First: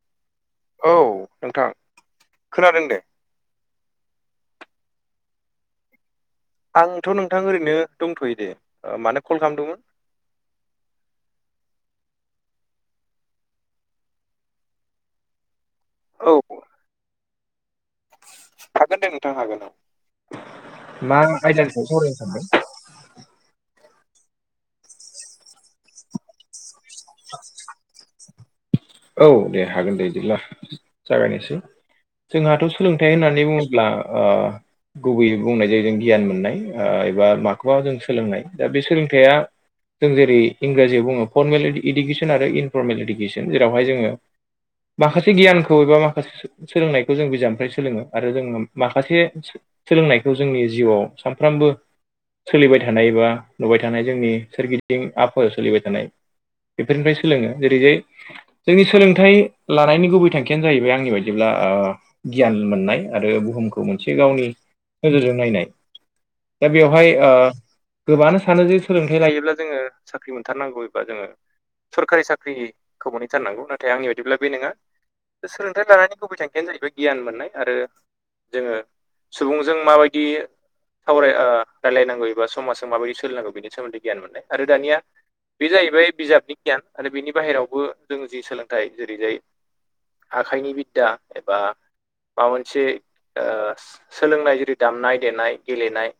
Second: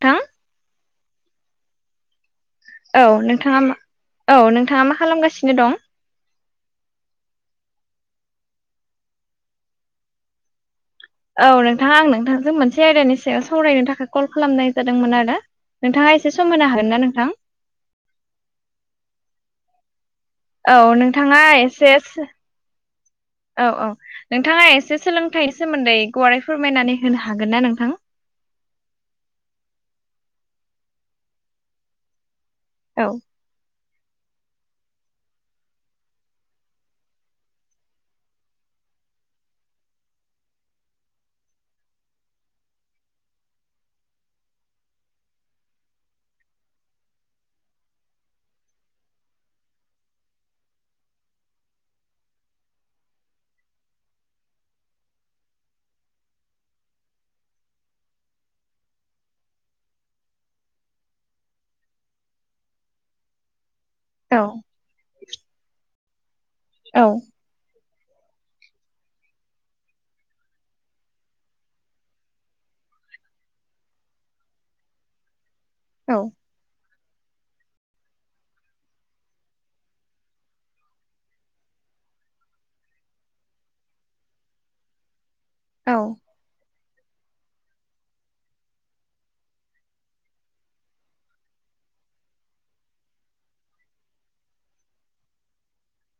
थां औ नोंथां खोनादों दे। औ नोंथांङा मा औ नोंथांङा मा खालामगासिनो दं? आंथ' नोंथां ओरैनो दंथ'यो दे। ओ मानो कल खालामदोंमोन? औ नोंथां आं नोंथांजों मोनसे आयदानि सायाव सावरायनो थाखाय कल खालामनाय जादोंमोन आरो। नोंथांङा औ एसे सम होनो हागोन ना नोंथां? हागोन दे नोंथां हागोन औ। औ मा नोंथांङा आयदानि सायाव एसे सावरायनो सानदों औ औ नोंथांङा एसे सोलोंथाइनि सोमोन्दै गुवारै फोरमायनानै होनो हागोन ना नोंथां? औ दे हागोन दे इदिब्ला जागायनोसै जोंहाथ' औ सोलोंथाइ होननानै बुङोब्ला आ गुबैयै बुंनाय जायो जों गियान मोननाय ओ एबा माखौबा जों सोलोंनाय दा बे सोलोंथाइया जों जेरै इंराजियाव बुङो फरमेल इडुकेसन आरो इनफरमेल इडुकेसन जेरावहाय जोङो माखासे गियानखौ एबा माखासे सोलोंनायखौ जों बिजाबनिफ्राय सोलोङो आरो जों माखासे सोलोंनायखौ जोंनि जिउआव सामफ्रोमबो सोलिबाय थानाय बा नुबाय थानाय जोंनि सोरगिदिं आबहावायाव सोलिबाय थानाय बेफोरनिफ्राय सोलोङो जेरैजाय जोंनि सोलोंथाइ लानायनि गुबै थांखियानो जाहैबाय आंनि बायदिब्ला ओ गियान मोननाय आरो बुहुम खौ मोनसे औ गावनि नोजोरजों नायनाय दा औ बेवहाय ओ गोबाङानो सानो जे सोलोंथाइ लायोब्ला जोङो साख्रि मोनथारनांगौ एबा जोङो सरखारि साख्रि खौ मोनहैथारनांगौ नाथाय आंनि बायदिब्ला बे नङा सोलोंथाइ लानायनि औ गुबै थांखि बेनो जाहैबाय गियान मोननाय आरो जोङो सुबुंजों माबायदि सावराय ओ रायलायनांगौ एबा समाजजों माबायदि सोलिनांगौ बेनि सोमोन्दै गियान मोननाय आरो दानिया बे औ जाहैबाय बिजाबनि गियान आरो बिनि बाहेरावबो जों जि सोलोंथाइ जेरैजाय आखाइनि बिद्दा एबा माबा मोनसे ओ सोलोंनाय जेरै दामनाय देनाय, गेलेनाय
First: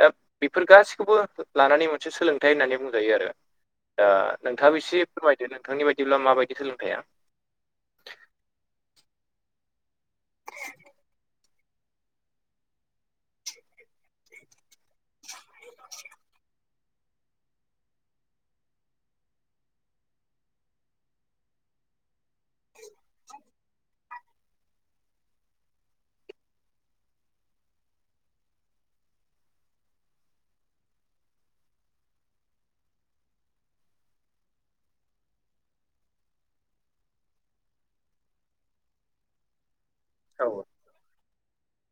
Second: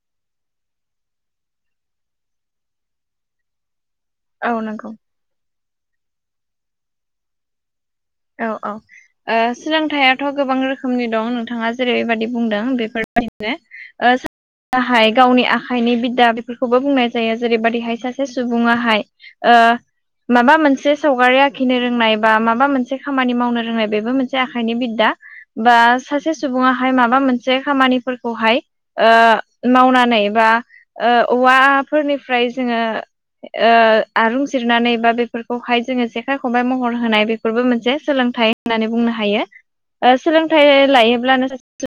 दा बेफोर गासैखौबो लानानै मोनसे सोलोंथाइ होननानै बुंजायो आरो। ओ औ नोंथांङाबो नंगौ एसे फोरमायदो नोंथांनि बायदिब्ला माबायदि सोलोंथाया? औ औ ओ सोलोंथाइआथ' गोबां रोखोमनि दं नोंथाङा जेरैबायदि बुंदों बेफोरबायदिनो ओ [inaudible] हाय गावनि आखाइनि बिददा बेफोर खौबो बुंनाय जायो जेरैबायदिहाय सासे सुबुंङाहाय ओ माबा मोनसे सावगारि आखिनो रोंनाय बा माबा मोनसे खामानि मावनो रोंनाय बेबो मोनसे आखाइनि बिद्दा बा सासे सुबुंङाहाय माबा मोनसे खामानिफोरखौहाय ओ मावनानै बा ओ औवाफोरनिफ्राय जोङो ओक्षआरुं जिरनानै बा बेफोरखौहाय जोंङो जेखाइ खंबाय महर होनाय बेफोरबो मोनसे सोलोंथाइ होननानै बुंनो हायो औ सोलोंथाइ लायोब्लानो सासे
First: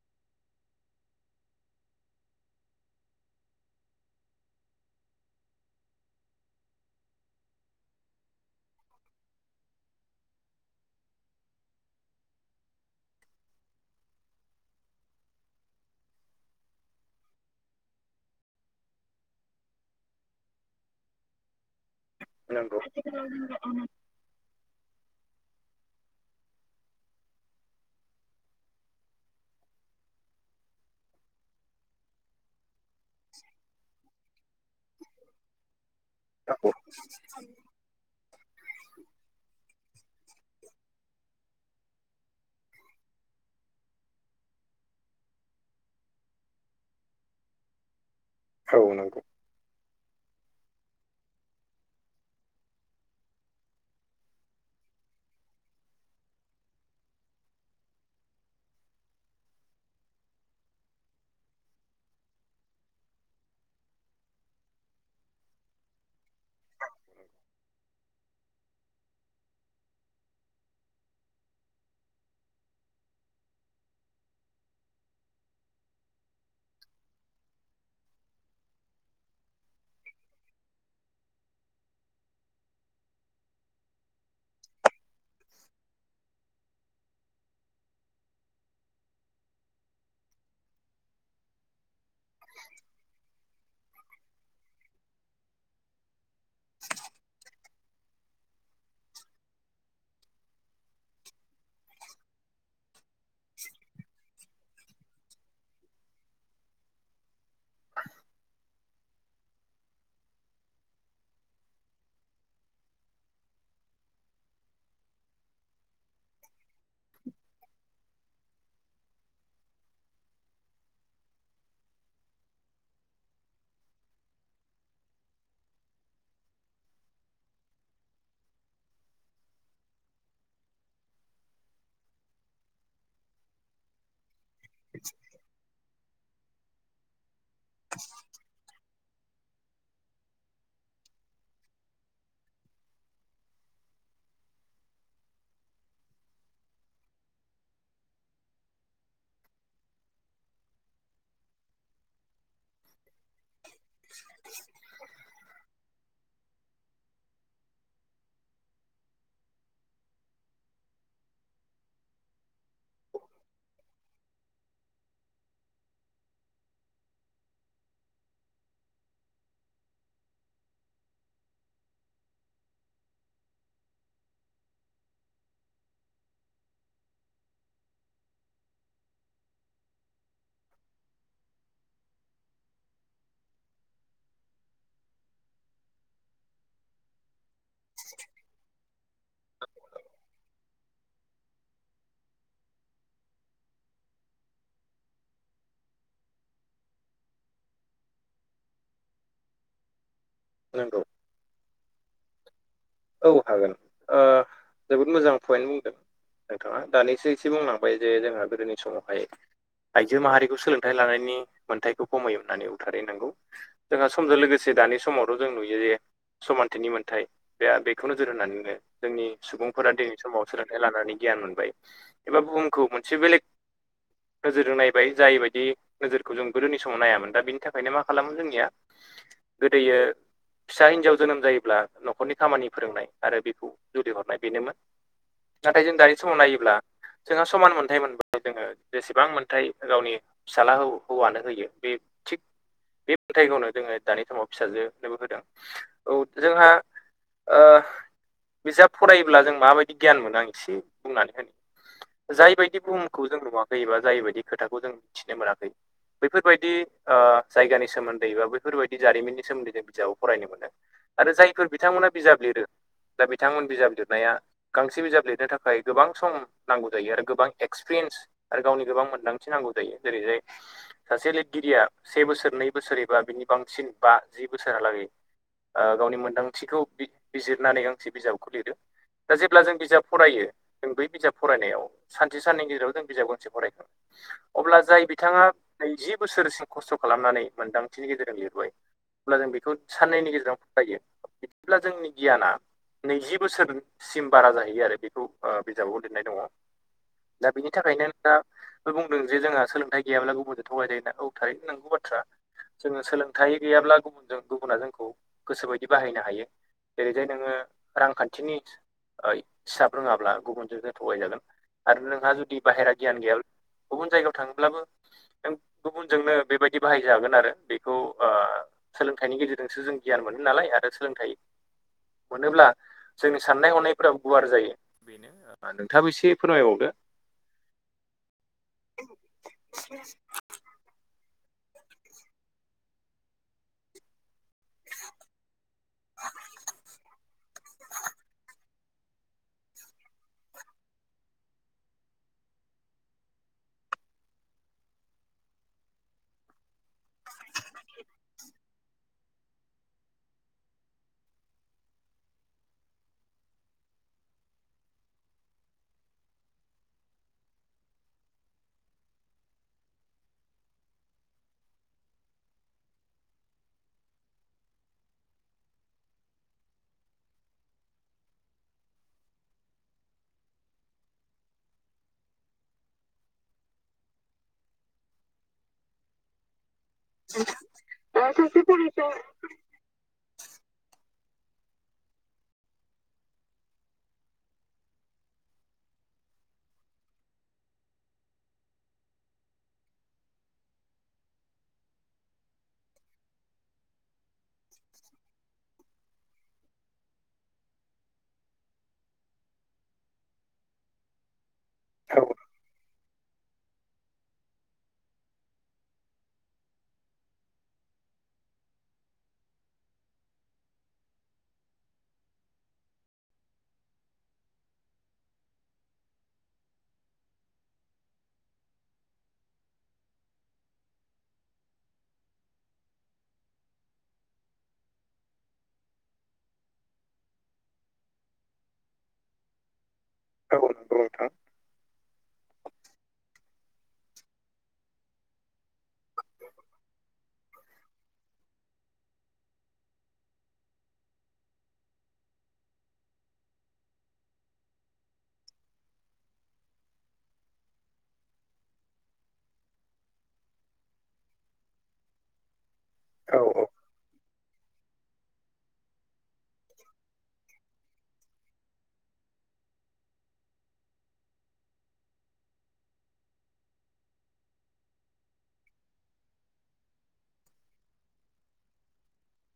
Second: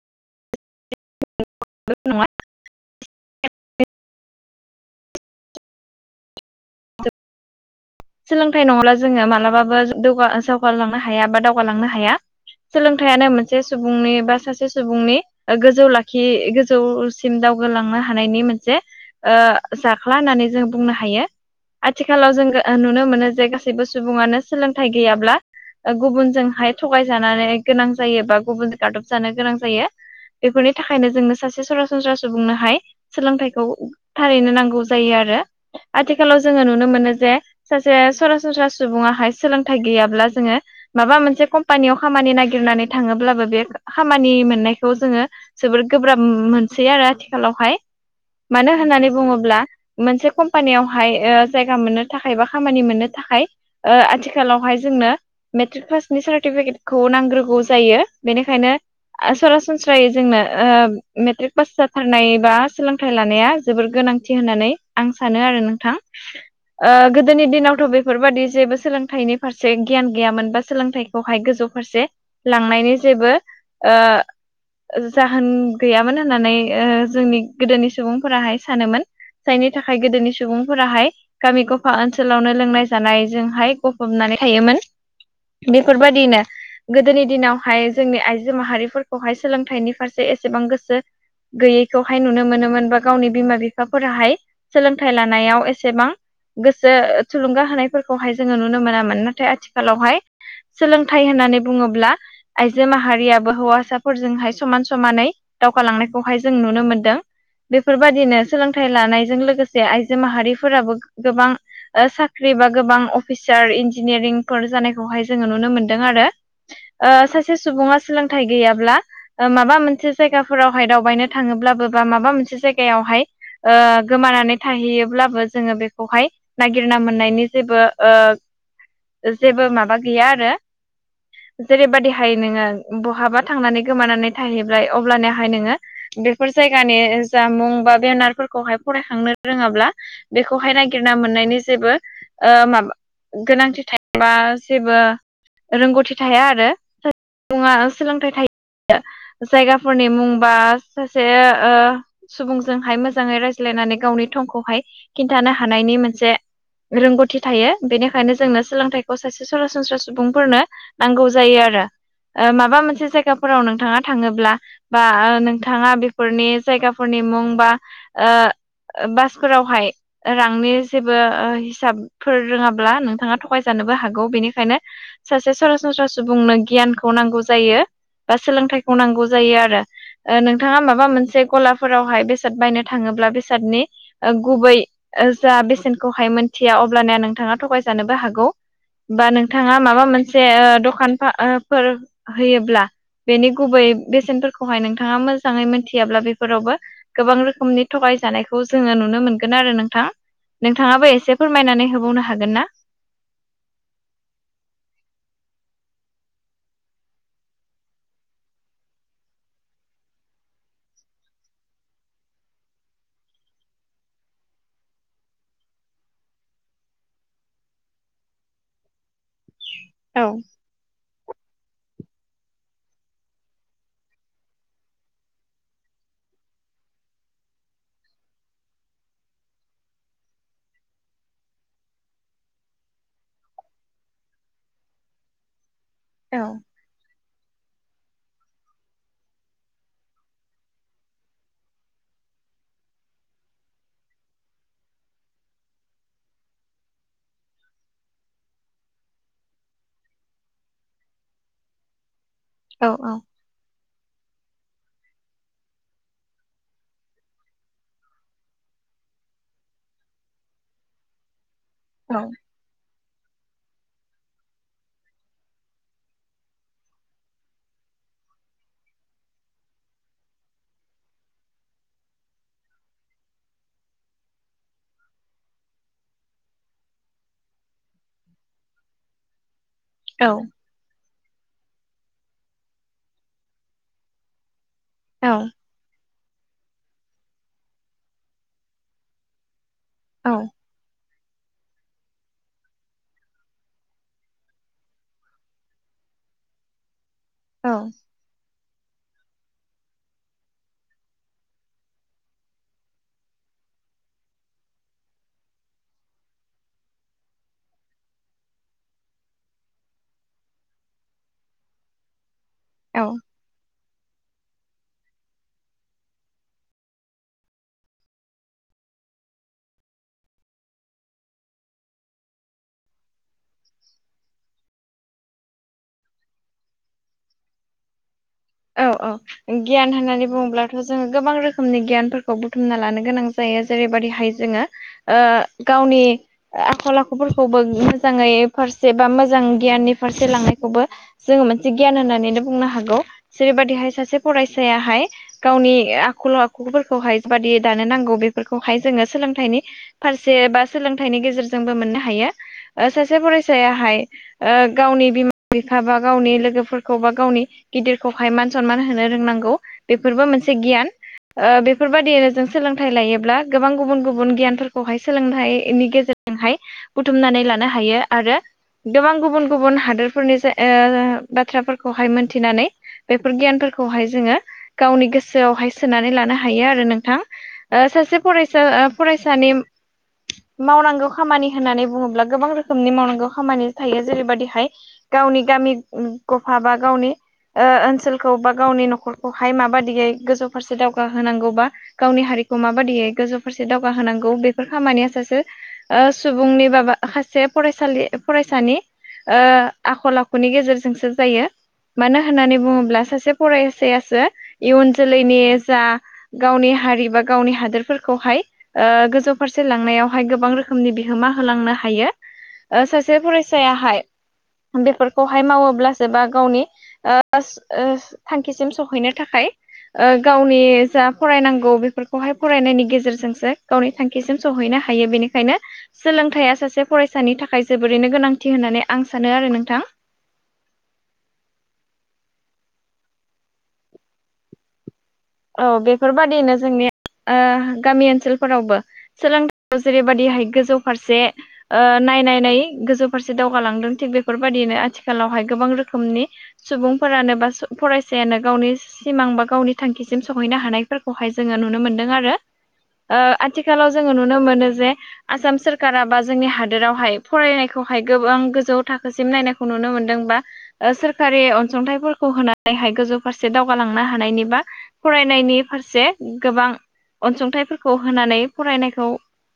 [inaudible] [inaudible] [inaudible] [unintelligible] सोलोंथाइ नङाब्ला जोङो मालाबाबो दौगा जौगालांनो हाया बा दावगालांनो हाया। सोलोंथाइयानो मोनसे सुबुंनि बा सासे सुबुंनि गोजौ लाखि गोजौसिम दावगालांनो हानायनि मोनसे ओ जाख्ला होननानै जों बुंनो हायो। आथिखालाव जोङो नंगौ नुनो मोनो जे गासैबो सुबुङानो सोलोंथाइ गैयाब्ला ओ गुबुनजोंहाय थगायजानानै गोनां जायो बा गुबुनजों गादब जानो गोनां जायो। बेफोरनि थाखायनो जोङो सासे सरासनस्रा सुबुंनोहाय सोलोंथाइखौ थारैनो नांगौ जायो आरो आथिखालाव जोङो नुनो मोनो जे सासे सरासनस्रा सुबुङाहाय सोलोंथाइ गैयाब्ला जोङो माबा मोनसे कम्पानियाव खामानि नागिरनानै थाङोब्लाबो बे खामानि मोननायखौ जोङो जोबोर गोब्राब मोनसै आरो आथिखालावहाय मानो औ होननानै नंगौ बुङोब्ला मोनसे कम्पानियाव हाय ओ जायगा मोननो थाखाय बा खामानि मोननो थाखाय ओ आथिखालावहाय जोंनो मेट्रिक पासनि सार्टिफिकेटखौ नांग्रोगौ जायो बेनिखायनो सरासनस्रायै जोंनो ओ मेट्रिक पास जाथारनाय बा सोलोंथाइ लानाया जोबोर गोनां बिदि होननानै आं सानो आरो नोंथां। ओ गोदोनि दिनावथ' बेफोरबादि जेबो सोलोंथाइनि फारसे गियान गैयामोन बा सोलोंथाइ खौहाय गोजौ फारसे लांनायनि जेबो ओ जाहोन गैयामोन होननानै ओ जोंनि गोदोनि सुबुंफोराहाय सानोमोन। जायनि थाखाय गोदोनि सुबुंफोराहाय गामि गफा ओनसोलावनो लोंनाय जानायजोंहाय गफबनानै थायोमोन। बेफोरबादिनो गोदोनि दिनावहाय जोंनि आइजो माहारिफोरखौहाय सोलोंथाइनि फारसे एसेबां गोसो गैयैखौहाय नुनो मोनोमोन बा गावनि बिमा बिफाफोराहाय थाइ लानायाव एसेबां गोसो थुलुंगा होनाय फोरखौहाय जोङो नुनो मोनामोन नाथाय आथिखालावहाय सोलोंथाइ होननानै बुङोब्ला आइजो माहारियाबो हौवासाफोरजोंहाय समान समानै दावगालांनायखौहाय जों नुनो मोनदों। बेफोरबायदिनो सोलोंथाइ लानायजों लोगोसे आइजो माहारिफोराबो गोबां ओ साख्रि बा गोबां अफिसार इन्जिनियारिंफोर जानायखौहाय जोङो नुनो मोनदों आरो। ओ सासे सुबुङा सोलोंथाइ गैयाब्ला ओ माबा मोनसे जायगाफोरावहाय दावबायनो थाङोब्लाबो बा माबा मोनसे जायगायावहाय ओ गोमानानै थाहैयोब्लाबो जोङो बेखौहाय नागिरना मोननायनि जेबो ओ जेबो माबा गैया आरो जेरैबायदिहाय नोङो बहाबा थांनानै गोमानानै थाहैबाय अबब्लानियाहाय नोङो बेफोर जायगानि जामुं बा बेनारफोर खौहाय फरायखांनो रोङाब्ला बेखौहाय नागिरना मोननायनि जेबो ओ माबा गोनांथि थायोबा जेबो रोंगौथि थाया आरो‌ सासे सुबुङा सोलोंथाइ थायो जायगाफोरनि मुं बा सासे‌ ओ सुबुंजोंहाय मोजाङै रायज्लायनानै गावनि थंखौहाय खिन्थानो हानायनि मोनसे रोंगौथि थायो बेनिखायनो जोंनो सोलोंथाइखौ सासे सरासनस्रा सुबुंफोरनो नांगौ जायो आरो ओ माबा मोनसे जायगाफोराव नोंथाङा थाङोब्ला बा नोंथाङा बेफोरनि जायगाफोरनि मुं बा ओ बासफोरावहाय रांनि जेबो हिसाबफोर रोङाब्ला नोंथाङा थगायजानोबो हागौ बेनिखायनो सासे सरासनस्रा सुबुंनो गियानखौ नांगौ जायो। बा सोलोंथाइखौ नांगौ जायो आरो। ओ नोंथाङा माबा मोनसे गलाफोरावहाय बेसाद बायनो थाङोब्ला बे बसादनि ओ गुबै जा बेसेनखौहाय मोनथिया अब्लानिया नोंथाङा थगायजानोबो हागौ, बा नोंथाङा माबा मोनसे ओ दखानफोर होयोब्ला बेनि गुबै बेसेनफोरखौहाय नोंथाङा मोजाङै मोनथियाब्ला बेफोरावबो गोबां रोखोमनि थगाय जानायखौ जोङो नुनो मोनगोन आरो नोंथां नंगौ नोंथाङाबो एसे फोरमायनानै होबावनो हागोन ना? औ हागोन ओ जोबोद मोजां पइन्ट बुंदों नोंथाङा। दानिसो एसे बुंलांबाय जे जोंहा गोदोनि समावहाय आइजो माहारिखौ सोलोंथाइ लानायनि मोन्थायखौ खमै होननानै [unintelligible] जोंहा समजों लोगोसे दानि समावथ' जों नुयो जे समानथिनि मोन्थाय। बे आ बेखौ नोजोर होनानैनो जोंनि सुबुंफोरा दिनै औ समाव सोलों थाइ लानानै गियान मोनबाय एबा बुहुमखौ मोनसे बेलेग नोजोर होनायबाय जायबायदि नोजोरखौ जों गोदोनि समाव नायामोन दा बिनि थाखायनो मा खालामो जोंनिया गोदोयो फिसा हिनजाव जोनोम जायोब्ला न'खरनि खामानि फोरोंनाय आरो बेखौ जुलि हरनाय बेनोमोन नाथाय जों दानि समाव औ नायोब्ला जोंहा समान मोन्थाय मोनबाय जोङो जेसेबां मोनथाय गावनि फिसाला हौवानो होयो बे थिग बे मोनन्थाइखौनो जोङो दानि समाव फिसाजो नोबो होदों औ जोंहा ओ बिजाब फरायोब्ला जों माबायदि गियान मोनो आं एसे बुंनानै होनो। जाय बायदि औ बुहुमखौ जों नुवाखै एबा जाय बायदि खोथाखौ जों मिथिनो मोनाखै बैफोरबायदि ओ जायगानि सोमोन्दै बा बैफोरबायदि जारिमिननि सोमोन्दै जों बिजाबाव फरायनो मोनो। आरो जायफोर बिथांमोना औ बिजाब लिरो दा बिथांमोन बिजाब लिरनाया गांसे बिजाब लिरनो थाखाय गोबां सम नांगौ जायो आरो गोबां एक्सपिरियेन्स आरो गावनि गोबां मोनदांथि नांगौ जायो जेरै जाय सासे लिरगिरिया से बोसोर नै बोसोर एबा बिनि बांसिन बा जि बोसोरहालागै ओ गावनि मोन्दांथिखौ बिज बिजिरनानै गांसे बिजाबखौ लिरो दा जेब्ला जों बिजाब औ फरायो जों बै बिजाब फरायनायाव सानसे साननि गेजेराव जों बिजाब गंसे फरायगोन। अब्ला जाय बिथाङा औ नैजि बोसोरसिम खस्थ' खालामनानै मोनदांथिनि गेजेरजों लिरबाय अब्ला जों बेखौ साननैनि औ गेजेरावनो फरायो। अब्ला जोंनि गियाना नैजि बोसोरसिम बारा जाहैयो आरो बेखौ ओ बिजाबाव लिरनाय दङ। दा बिनि औ थाखायनो दा बुंदों जे जोंहा सोलोंथाइ गैयाब्ला गुबुनजों थगाय जायो होनना औ थारै नंगौ बाथ्रा। जोङो सोलोंथाइ गैयाब्ला गुबुनजों गुबुना जोंखौ गोसोबायदि बाहायनो हायो। जेरैजाय नोङो रांखान्थिनि हिसाब रोङाब्ला गुबुनजों जों थगायजागोन आरो नोंहा जुदि बाहेरा औ गियान गैयाब्ला गुबुन जायगायाव थाङोब्लाबो नों गुबुनजोंनो बेबायदि बाहायजागोन आरो बेखौ ओ सोलोंथाइनि गेजेरजोंसो जों गियान मोनो नालाय आरो सोलोंथाइ मोनोब्ला जोंनि साननाय हनायफोरा गुवार जायो बेनो नोंथाङाबो एसे फोरमायबावदो। औ औ गियान होननानै बुङोब्ला थ जोङो गोबां रोखोमनि गियानफोरखौ बुथुमना लानो गोनां जायो जेरैबायदि हाइ जोङो ओ गावनि आखल आखुफोरखौबो मोजाङै फार से बा मोजां गियाननि फारसे लांनायखौबो जोङो मोनसे गियान होननानैनो बुंनो हागौ जेरैबायादिहाय सासे फरायसायाहाय गावनि आखल आखुफोरखौहाय बेबादि दानो नांगौ बेफोरखौहाय जोङो सोलोंथाइनि फारसे बा सोलोंथाइनि गेजेरजोंबो मोननो हायो सासे फरायसायाहाय ओ गावनि बिमा बिफा बा गावनि लोगोफोरखौ बा गावनि गिदिर सहाय मान सनमान होनो रोंनांगौ बेफोरबो मोनसे गियान। ओ बेफोरबायदियैनो जों सोलोंथाइ लायोब्ला गोबां गुबुन गुबुन गियानफोरखौहाय सोलोंथाइनि गेजेर जोंहाय बुथुमनानै लानो हायो आरो गोबां गुबुन गुबुन हादोरफोरनि ओ बाथ्राफोरखौहाय मोनथिनानै बेफोर गियानफोरखौहाय जोङो गावनि गोसोआवहाय सोनानै लानो हायो आरो नों थां ओ सासे फरायसा फरायसानि मावनांगौ खामानि होननानै बुङोब्ला गोबां रोखोमनि मावनांगौ खामानि थायो जेरैबादिहाय गावनि गामि गफा बा गावनि ओ ओनसोलखौ बा गावनि न'खरखौहाय माबादियै गोजौ फारसे दावगाहोनांगौ बा गावनि हारिखौ माबादियै गोजौ फारसे दावगाहोनांगौ बेफोर खामानिया सासे सुबुंनि बाबा खासे फरायसालि फरायसानि ओ आखल आखुनि गेजेरजोंसो जायो मानो औ होननानै बुङोब्ला सासे फरायसायासो इयुन जोलैनि जा गावनि हारि बा गावनि हादोरफोरखौहाय ओ गोजौ फारसे लांनायावहाय गोबां रोखोमनि बिहोमा होलांनो हायो ओ सासे फरायसायाहाय बेफोरखौहाय मावोब्लासो बा गावनि ओ थांखिसिम सहैनो थाखाय ओ गावनि जा फरायनांगौ बेफोरखौहाय फरायनायनि गेजेरजोंसो गावनि थांखिसिम सहैनो हायो बेनिखायनो सोलोंथाइया सासे फरायसानि थाखाय जोबोरैनो गोनांथि होननानै आं सानो आरो नोंथां औ नोंगौ नोंथां औ बेफोरबादिनो जोंनि ओ गामि ओनसोलफोरावबो सोलोंथायाव जेरैबायदिहाय गोजौ फारसे ओ नायनाय नायै गोजौ फारसे दावगालांदों थिग बेफोरबायदियैनो आथिखालावहाय गोबां रोखोमनि सुबुंफोरानो बा फरायसायानो गावनि सिमां बा गावनि थांखि सिम सहैनो हानायफोरखौहाय जोङो नुनो मोनदों आरो ओ औ आथिखालाव जोङो नु नो मोनो जे आसाम सोरखारा बा जोंनि हादोरावहाय फरायनायख खौहाय गोबां गोजौ थाखोसिम नायनायखौ नुनो मोनदोंबा ओ सोरखारि अनसुंथाइफोरखौ होनानैहाय गोजौ फारसे दावगालांनो हानायनिबा फरायनायनि फारसे गोबां अनसुंथाइफोरखौ होनानै फरायनायखौ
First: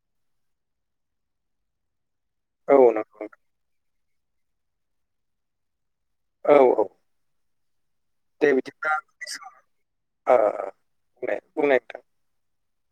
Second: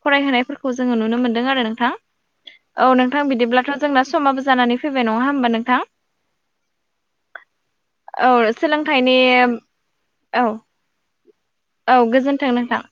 फरायहोनायफोरखौ जोङो नुनो मोनदों आरो नोंथां औ नोंथां बिदिब्लाथ' जोंना समाबो जानानै फैबाय नङा होमबा नोंथां? औ औ औ सोलोंथाइनि आं औ आं बुंनाय बुंनाय औ नोंथां गोजोन्थों नोंथां